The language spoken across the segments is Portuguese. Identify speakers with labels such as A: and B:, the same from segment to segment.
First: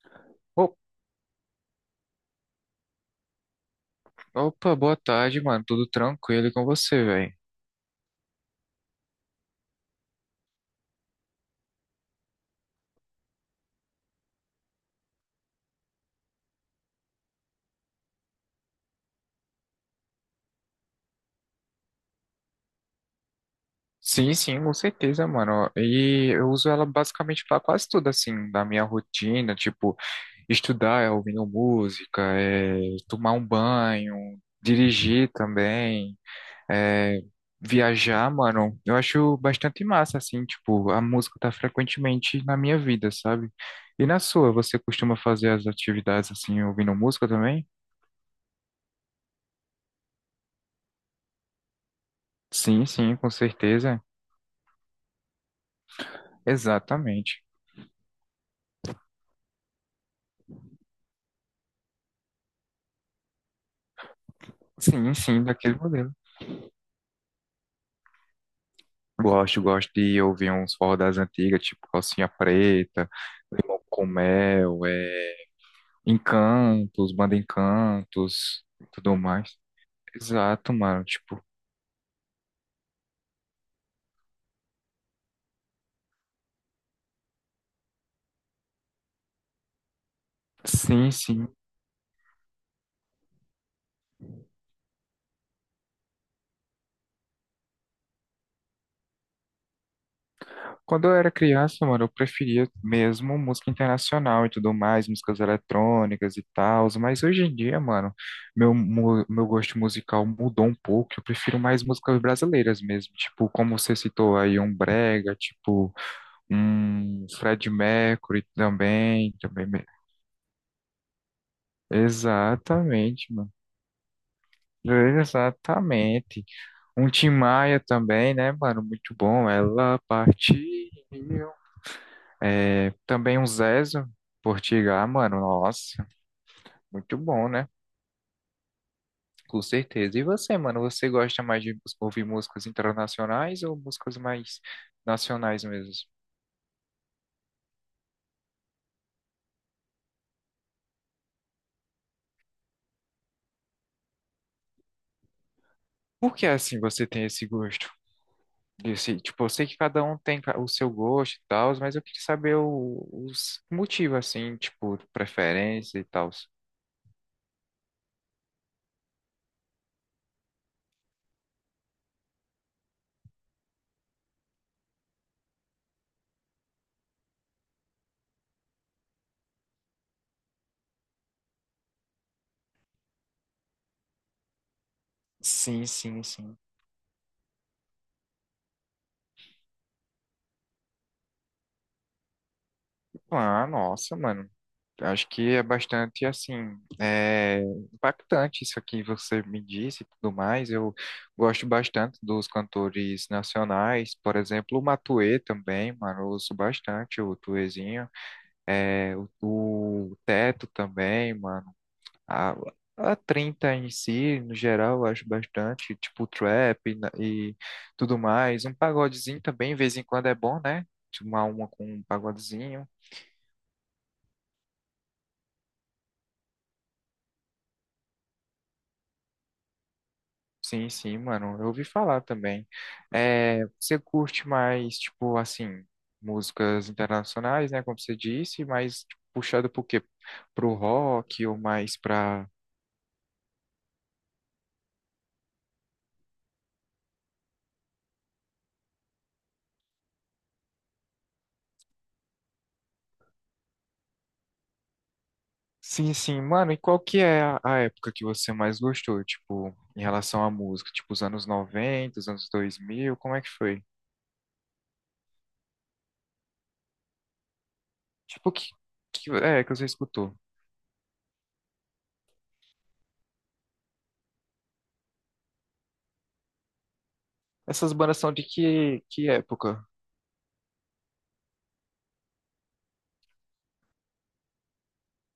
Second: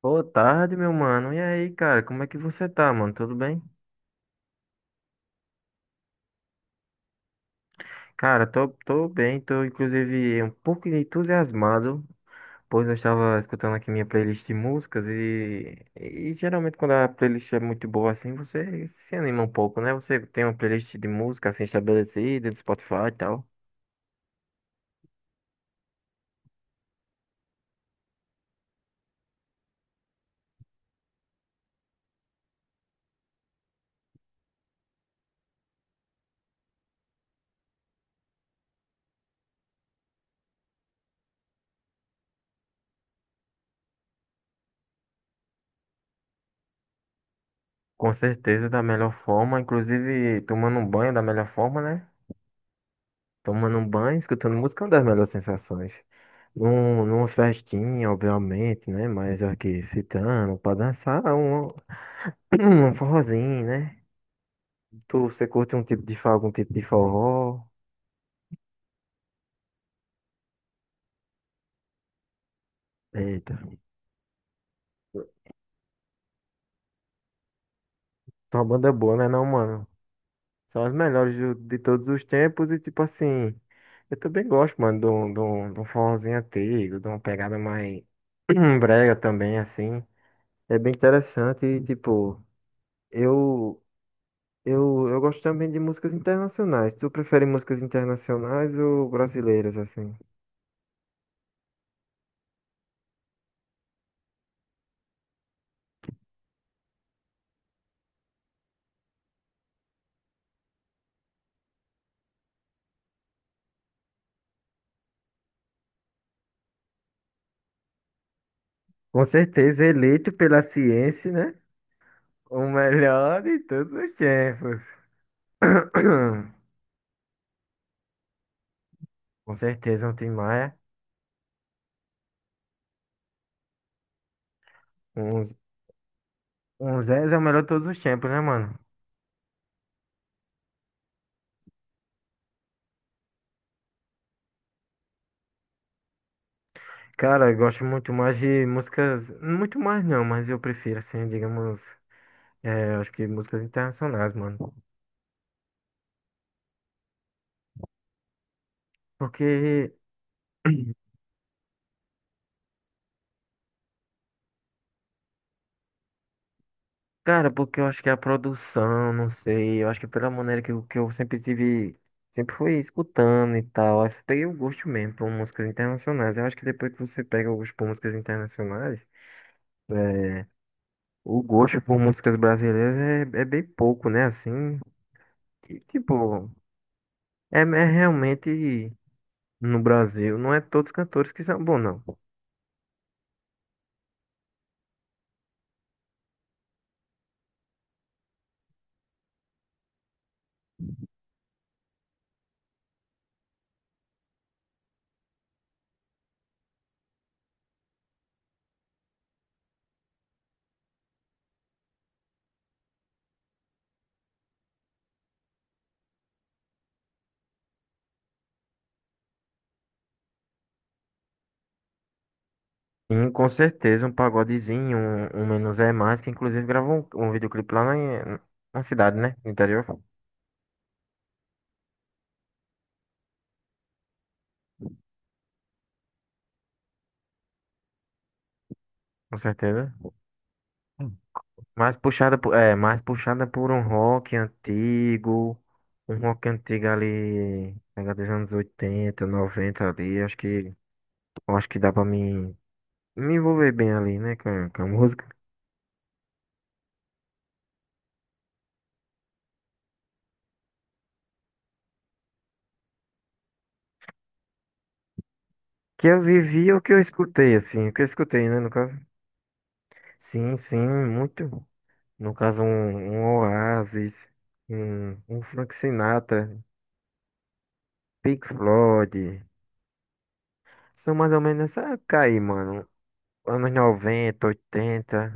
A: Boa tarde,
B: Op-
A: meu mano. E aí, cara, como é que você tá, mano? Tudo bem?
B: Opa, boa tarde, mano. Tudo tranquilo e com você, velho?
A: Cara, tô bem, tô inclusive um pouco entusiasmado, pois eu estava escutando aqui minha playlist de músicas e geralmente quando a playlist é muito boa assim, você se anima um pouco, né? Você tem uma playlist de música assim estabelecida, do Spotify e tal.
B: Sim, sim, com certeza, mano. E eu uso ela basicamente pra quase tudo, assim, da minha rotina, tipo, estudar, ouvindo música, tomar um banho, dirigir também, é, viajar, mano. Eu acho bastante massa, assim, tipo, a música tá frequentemente na minha vida, sabe? E na sua, você costuma fazer as atividades, assim, ouvindo música também?
A: Com certeza, da melhor forma, inclusive tomando um banho da melhor forma, né?
B: Sim, sim, com
A: Tomando um
B: certeza.
A: banho, escutando música é uma das melhores sensações. Numa
B: Exatamente.
A: festinha, obviamente, né? Mas aqui, citando, pra dançar, um, um forrozinho, né?
B: Sim, sim,
A: Você curte
B: daquele
A: um tipo
B: modelo.
A: de, algum tipo de forró?
B: Gosto, gosto de ouvir uns forró das antigas, tipo Calcinha Preta,
A: Eita,
B: Com Mel, é, Encantos, Banda Encantos,
A: tua banda é
B: tudo
A: boa, né não,
B: mais.
A: mano?
B: Exato,
A: São as
B: mano,
A: melhores
B: tipo,
A: de todos os tempos e, tipo assim, eu também gosto, mano, de um forrozinho antigo, de uma pegada mais brega também, assim. É bem
B: sim, sim.
A: interessante e, tipo, eu, eu gosto também de músicas internacionais. Tu prefere músicas internacionais ou brasileiras, assim?
B: Quando eu era criança, mano, eu preferia mesmo música internacional e tudo mais, músicas eletrônicas e tal, mas hoje em dia, mano, meu gosto musical mudou um pouco, eu prefiro mais músicas brasileiras mesmo, tipo, como você citou aí, um brega, tipo Fred Mercury
A: Com
B: também, também.
A: certeza,
B: me-
A: eleito pela ciência, né? O
B: Exatamente,
A: melhor
B: mano.
A: de todos os tempos.
B: Exatamente. Um Tim Maia também, né, mano? Muito bom.
A: Com
B: Ela
A: certeza, um Tim
B: partiu.
A: Maia.
B: É, também um Zezo Portigal, mano.
A: Um,
B: Nossa,
A: um
B: muito
A: Zez é o
B: bom,
A: melhor
B: né?
A: de todos os tempos, né, mano?
B: Com certeza. E você, mano? Você gosta mais de ouvir músicas internacionais ou músicas mais nacionais mesmo?
A: Cara, eu gosto muito mais de músicas. Muito mais não, mas eu prefiro, assim, digamos. É, eu acho que músicas internacionais, mano.
B: Por que assim você tem esse gosto? Disse, tipo, eu sei que
A: Porque.
B: cada um tem o seu gosto e tal, mas eu queria saber os motivos, assim, tipo, preferência e tal.
A: Cara, porque eu acho que a produção, não sei, eu acho que pela maneira que, que eu sempre tive, sempre fui escutando e tal, aí eu peguei o gosto mesmo por músicas internacionais. Eu acho que depois que você pega o gosto por músicas internacionais, é, o gosto por músicas brasileiras é bem pouco, né? Assim, e,
B: Sim, sim,
A: tipo,
B: sim.
A: é realmente no Brasil, não é todos os cantores que são bons, não.
B: Ah, nossa, mano. Acho que é bastante, assim, é, impactante isso aqui que você me disse e tudo mais. Eu gosto bastante dos cantores nacionais, por exemplo, o Matuê também, mano. Eu ouço bastante o Tuezinho. É, o, o Teto também, mano. A, a 30 em si, no geral, eu acho bastante, tipo trap e tudo mais. Um pagodezinho também, de vez em quando é bom, né? Tipo, Uma com um pagodezinho.
A: E, com certeza um pagodezinho, um Menos é Mais, que inclusive gravou um, um videoclipe lá na, na cidade, né? No interior, com
B: Sim, sim, mano, eu ouvi falar também. É, você curte mais, tipo, assim, músicas internacionais, né? Como você disse, mas tipo, puxado pro
A: certeza.
B: quê? Pro rock ou
A: Mais
B: mais
A: puxada
B: pra
A: por, é, mais puxada por um rock antigo ali, pega dos anos 80 90 ali, acho que, eu acho que dá pra mim me envolver bem ali, né, com a música.
B: sim, sim. Mano, e qual que é a época que você mais gostou, tipo, em relação à música? Tipo, os anos 90 os anos 2000 como é que foi?
A: Que eu vivi o que eu escutei, assim, o que eu escutei,
B: Tipo,
A: né, no caso.
B: que é que você escutou?
A: Sim, sim, muito. No caso, um Oasis, um Frank Sinatra,
B: Essas bandas são de
A: Pink
B: que
A: Floyd.
B: época?
A: São mais ou menos essa época aí, mano. Anos 90 80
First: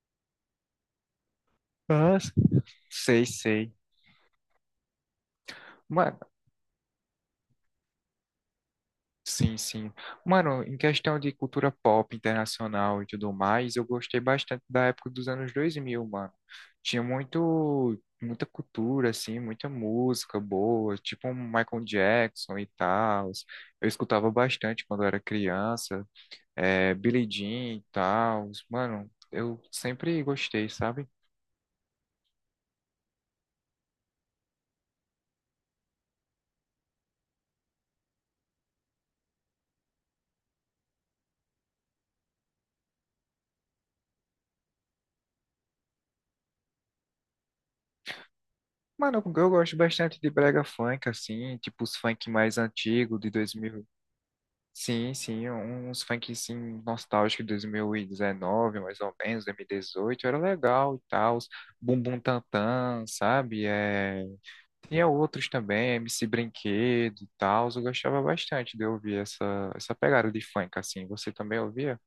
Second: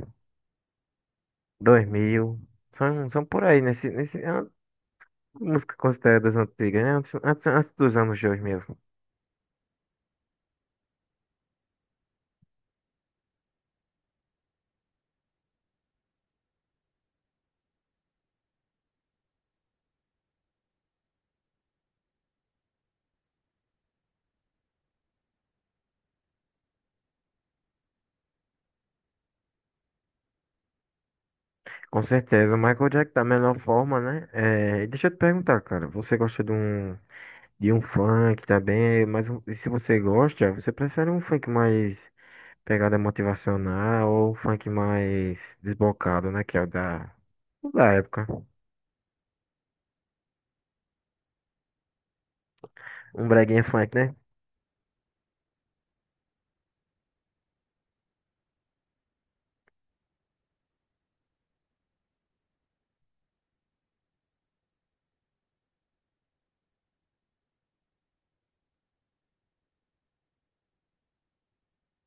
A: dois
B: Ah,
A: mil. São, são
B: sei,
A: por aí,
B: sei.
A: nesse, nesse, é uma música considerada das antigas, né? Antes, antes, antes dos anos 2000.
B: Sim, sim. Mano, em questão de cultura pop internacional e tudo mais, eu gostei bastante da época dos anos 2000, mano. Tinha muita cultura, assim, muita música boa, tipo um Michael Jackson e tal. Eu escutava bastante quando eu era criança, é, Billie Jean e tal. Mano, eu sempre gostei, sabe?
A: Com certeza, o Michael Jackson da melhor forma, né? É, e deixa eu te perguntar, cara, você gosta de um funk também, mas e se você gosta, você prefere um funk mais pegada motivacional ou um funk mais desbocado, né? Que é o da época.
B: Mano, eu gosto bastante de brega funk, assim, tipo os funk mais antigos,
A: Um
B: de
A: breguinha funk, né?
B: sim, sim, uns funk assim, nostálgico de 2019, mais ou menos, 2018, era legal e tal. Bumbum Tantan, sabe? É... Tinha outros também, MC Brinquedo e tal. Eu gostava bastante de ouvir essa pegada de funk, assim. Você também ouvia?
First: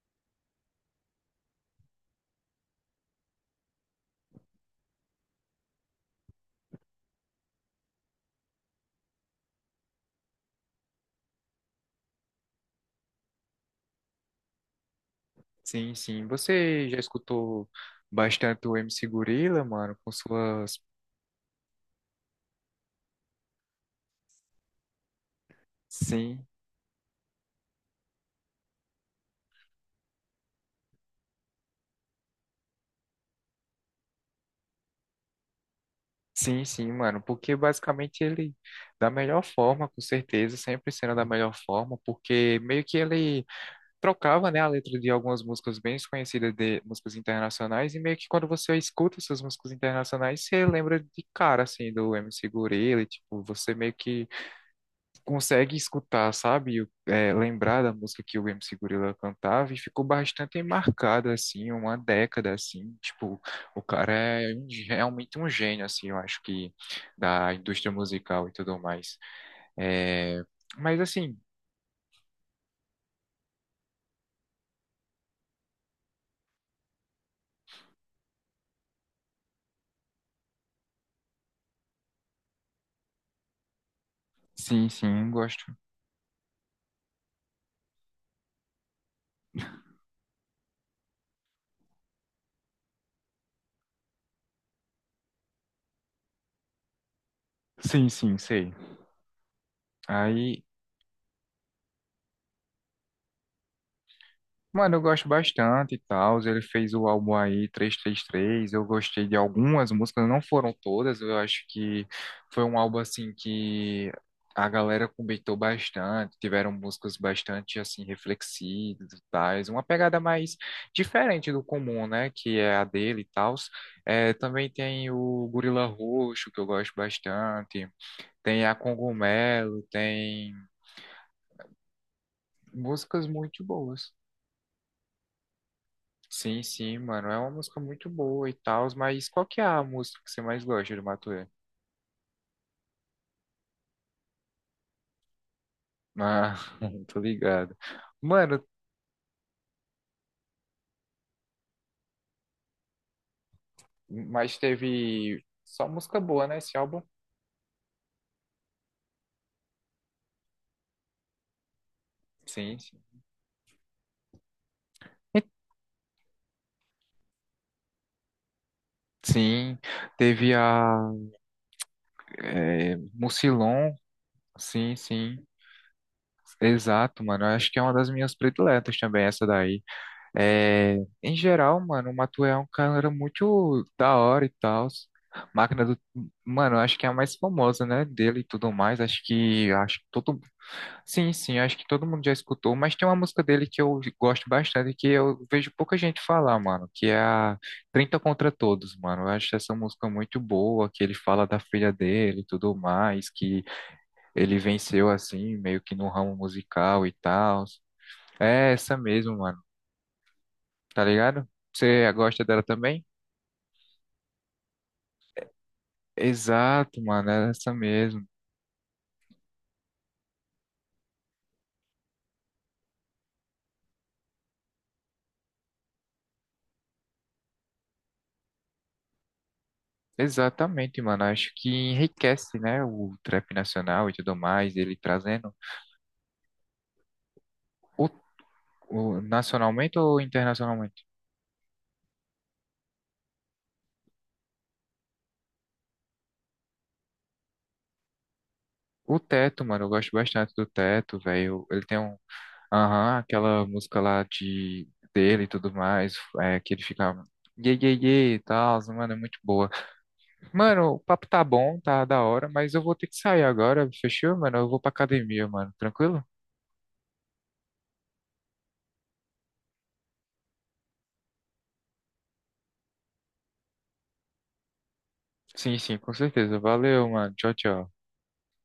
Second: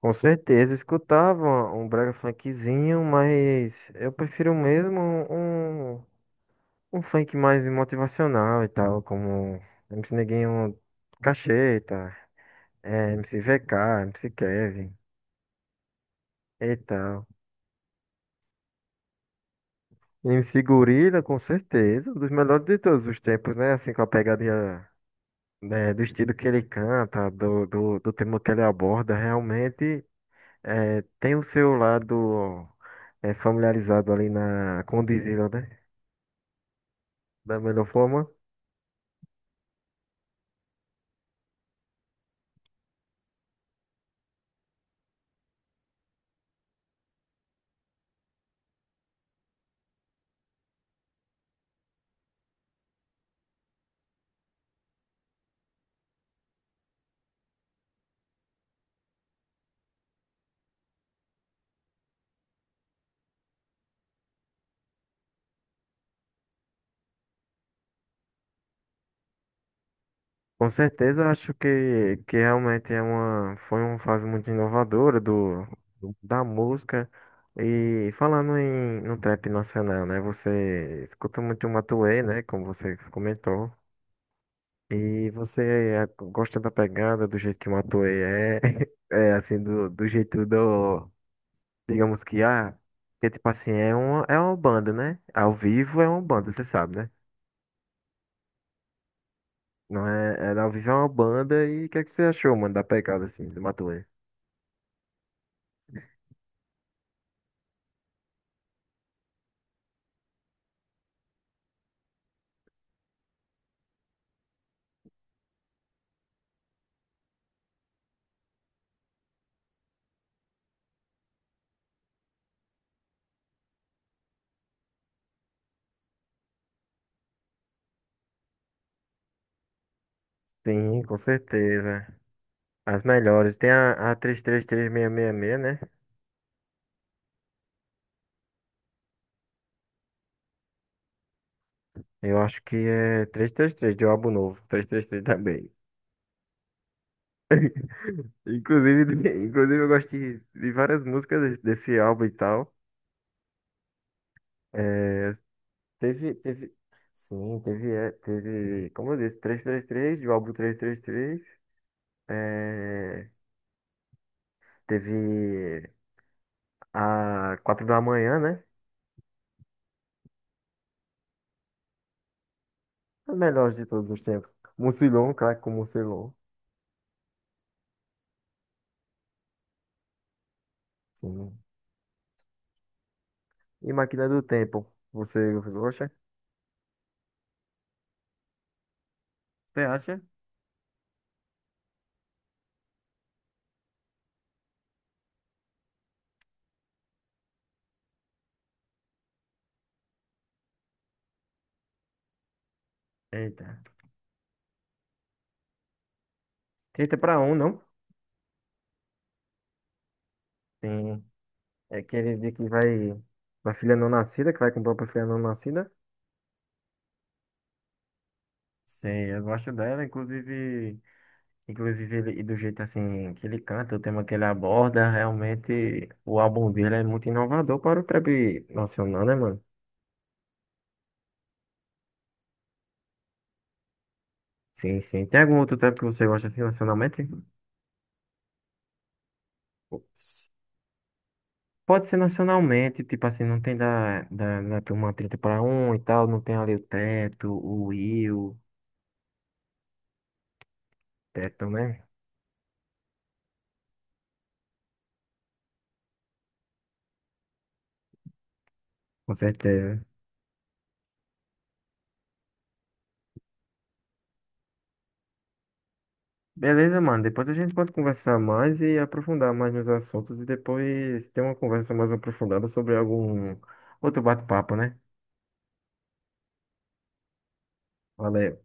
A: Com certeza, escutava um brega funkzinho, mas eu prefiro mesmo um um funk mais motivacional e tal, como MC Neguinho Cacheta, eh, MC VK, MC Kevin
B: Sim, sim.
A: e
B: Você já
A: tal.
B: escutou bastante o MC Gorila, mano, com
A: MC
B: suas.
A: Gorila, com certeza, um dos melhores de todos os tempos, né? Assim, com a pegada né, do estilo
B: Sim.
A: que ele canta, do tema que ele aborda, realmente é tem o seu lado é familiarizado ali na, com o Dizila, né?
B: Sim, sim, mano, porque
A: Da melhor
B: basicamente
A: forma.
B: ele, da melhor forma, com certeza, sempre sendo da melhor forma, porque meio que ele trocava, né, a letra de algumas músicas bem conhecidas de músicas internacionais, e meio que quando você escuta essas músicas internacionais, você lembra de cara, assim, do MC Gorilla, e, tipo, você meio que consegue escutar, sabe? É, lembrar da música que o MC Gorilla cantava e ficou bastante marcado, assim, uma década, assim, tipo, o cara é realmente um gênio, assim, eu acho que da indústria musical e tudo mais. É,
A: Com
B: mas
A: certeza, eu
B: assim,
A: acho que realmente é uma, foi uma fase muito inovadora da música. E falando em, no trap nacional, né? Você escuta muito o Matuê, né? Como você comentou.
B: sim,
A: E
B: sim,
A: você
B: gosto.
A: eh, gosta da pegada, do jeito que o Matuê é, é assim, do, do jeito do, digamos que, ah, que tipo assim, é uma banda, né? Ao vivo é uma banda, você sabe, né?
B: Sim, sim, sei.
A: Não é, é,
B: Aí,
A: ao vivo é uma banda e o que é que você achou, mano, da pegada, assim, do Matuê?
B: mano, eu gosto bastante e tal. Ele fez o álbum aí três três três. Eu gostei de algumas músicas, não foram todas. Eu acho que foi um álbum assim que a galera comentou bastante. Tiveram músicas bastante assim reflexivas e tais. Uma pegada mais diferente do comum, né? Que é a dele e tal. É, também tem o Gorila Roxo, que eu gosto bastante. Tem a Cogumelo, tem
A: Sim, com certeza. As
B: músicas
A: melhores.
B: muito
A: Tem
B: boas.
A: a 333666, né?
B: Sim, sim, mano. É uma música muito boa e tal, mas qual que é a música que você mais gosta do Matuê?
A: Eu acho que é 333 de um álbum novo. 333 também.
B: Ah, tô ligado. Mano,
A: Inclusive, inclusive eu gosto de várias músicas desse álbum e tal.
B: mas
A: É,
B: teve só música
A: teve,
B: boa, né,
A: teve,
B: esse álbum?
A: teve, como eu disse, 333, de um álbum 333.
B: Sim, sim.
A: É,
B: E-
A: teve a 4 da manhã, né?
B: Sim, teve a
A: A melhor de
B: Mucilon,
A: todos os tempos.
B: sim,
A: Mucilon,
B: sim.
A: craque com Mucilon.
B: Exato, mano. Eu acho que é uma das minhas prediletas também, essa daí. É, em
A: Sim.
B: geral, mano, o Matuê é um cara muito
A: E
B: da
A: Máquina do
B: hora e
A: Tempo,
B: tal.
A: você
B: Máquina do.
A: gosta?
B: Mano, acho que é a mais famosa, né? Dele e tudo mais. Acho que.
A: Você
B: Acho que
A: acha?
B: todo. Sim, sim, acho que todo mundo já escutou. Mas tem uma música dele que eu gosto bastante e que eu vejo pouca gente falar, mano. Que é a 30 contra Todos, mano. Eu acho essa música muito boa, que ele fala da filha dele e tudo mais, que
A: Eita.
B: ele venceu assim, meio que no ramo musical e
A: 30 para um
B: tal.
A: não?
B: É essa mesmo, mano, tá
A: Tem.
B: ligado?
A: É
B: Você
A: aquele
B: gosta
A: dia
B: dela
A: que
B: também?
A: vai. Uma filha não nascida, que vai comprar pra filha não nascida.
B: Exato, mano, é essa mesmo.
A: Sei, eu gosto dela, inclusive, inclusive ele, e do jeito assim que ele canta, o tema que ele aborda, realmente o álbum dele é muito inovador para o trap nacional, né, mano?
B: Exatamente, mano. Acho que enriquece, né, o trap nacional e tudo mais, ele
A: Sim, sim. Tem
B: trazendo
A: algum outro trap que você gosta assim nacionalmente?
B: o, o- nacionalmente ou internacionalmente?
A: Pode ser nacionalmente, tipo assim, não tem da turma 30 para 1 e tal, não tem ali o Teto, o Will,
B: O Teto, mano, eu gosto bastante do Teto, velho.
A: Teto,
B: Ele tem
A: né?
B: um, aham, aquela música lá de dele e tudo mais, é, que ele fica ye ye ye e tal, mano, é
A: Com
B: muito boa.
A: certeza.
B: Mano, o papo tá bom, tá da hora, mas eu vou ter que sair agora, fechou, mano? Eu vou pra academia, mano. Tranquilo?
A: Beleza, mano. Depois a gente pode conversar mais e aprofundar mais nos assuntos e depois ter uma conversa mais aprofundada sobre algum outro bate-papo, né?
B: Sim, sim, com certeza. Valeu, mano. Tchau, tchau.
A: Valeu.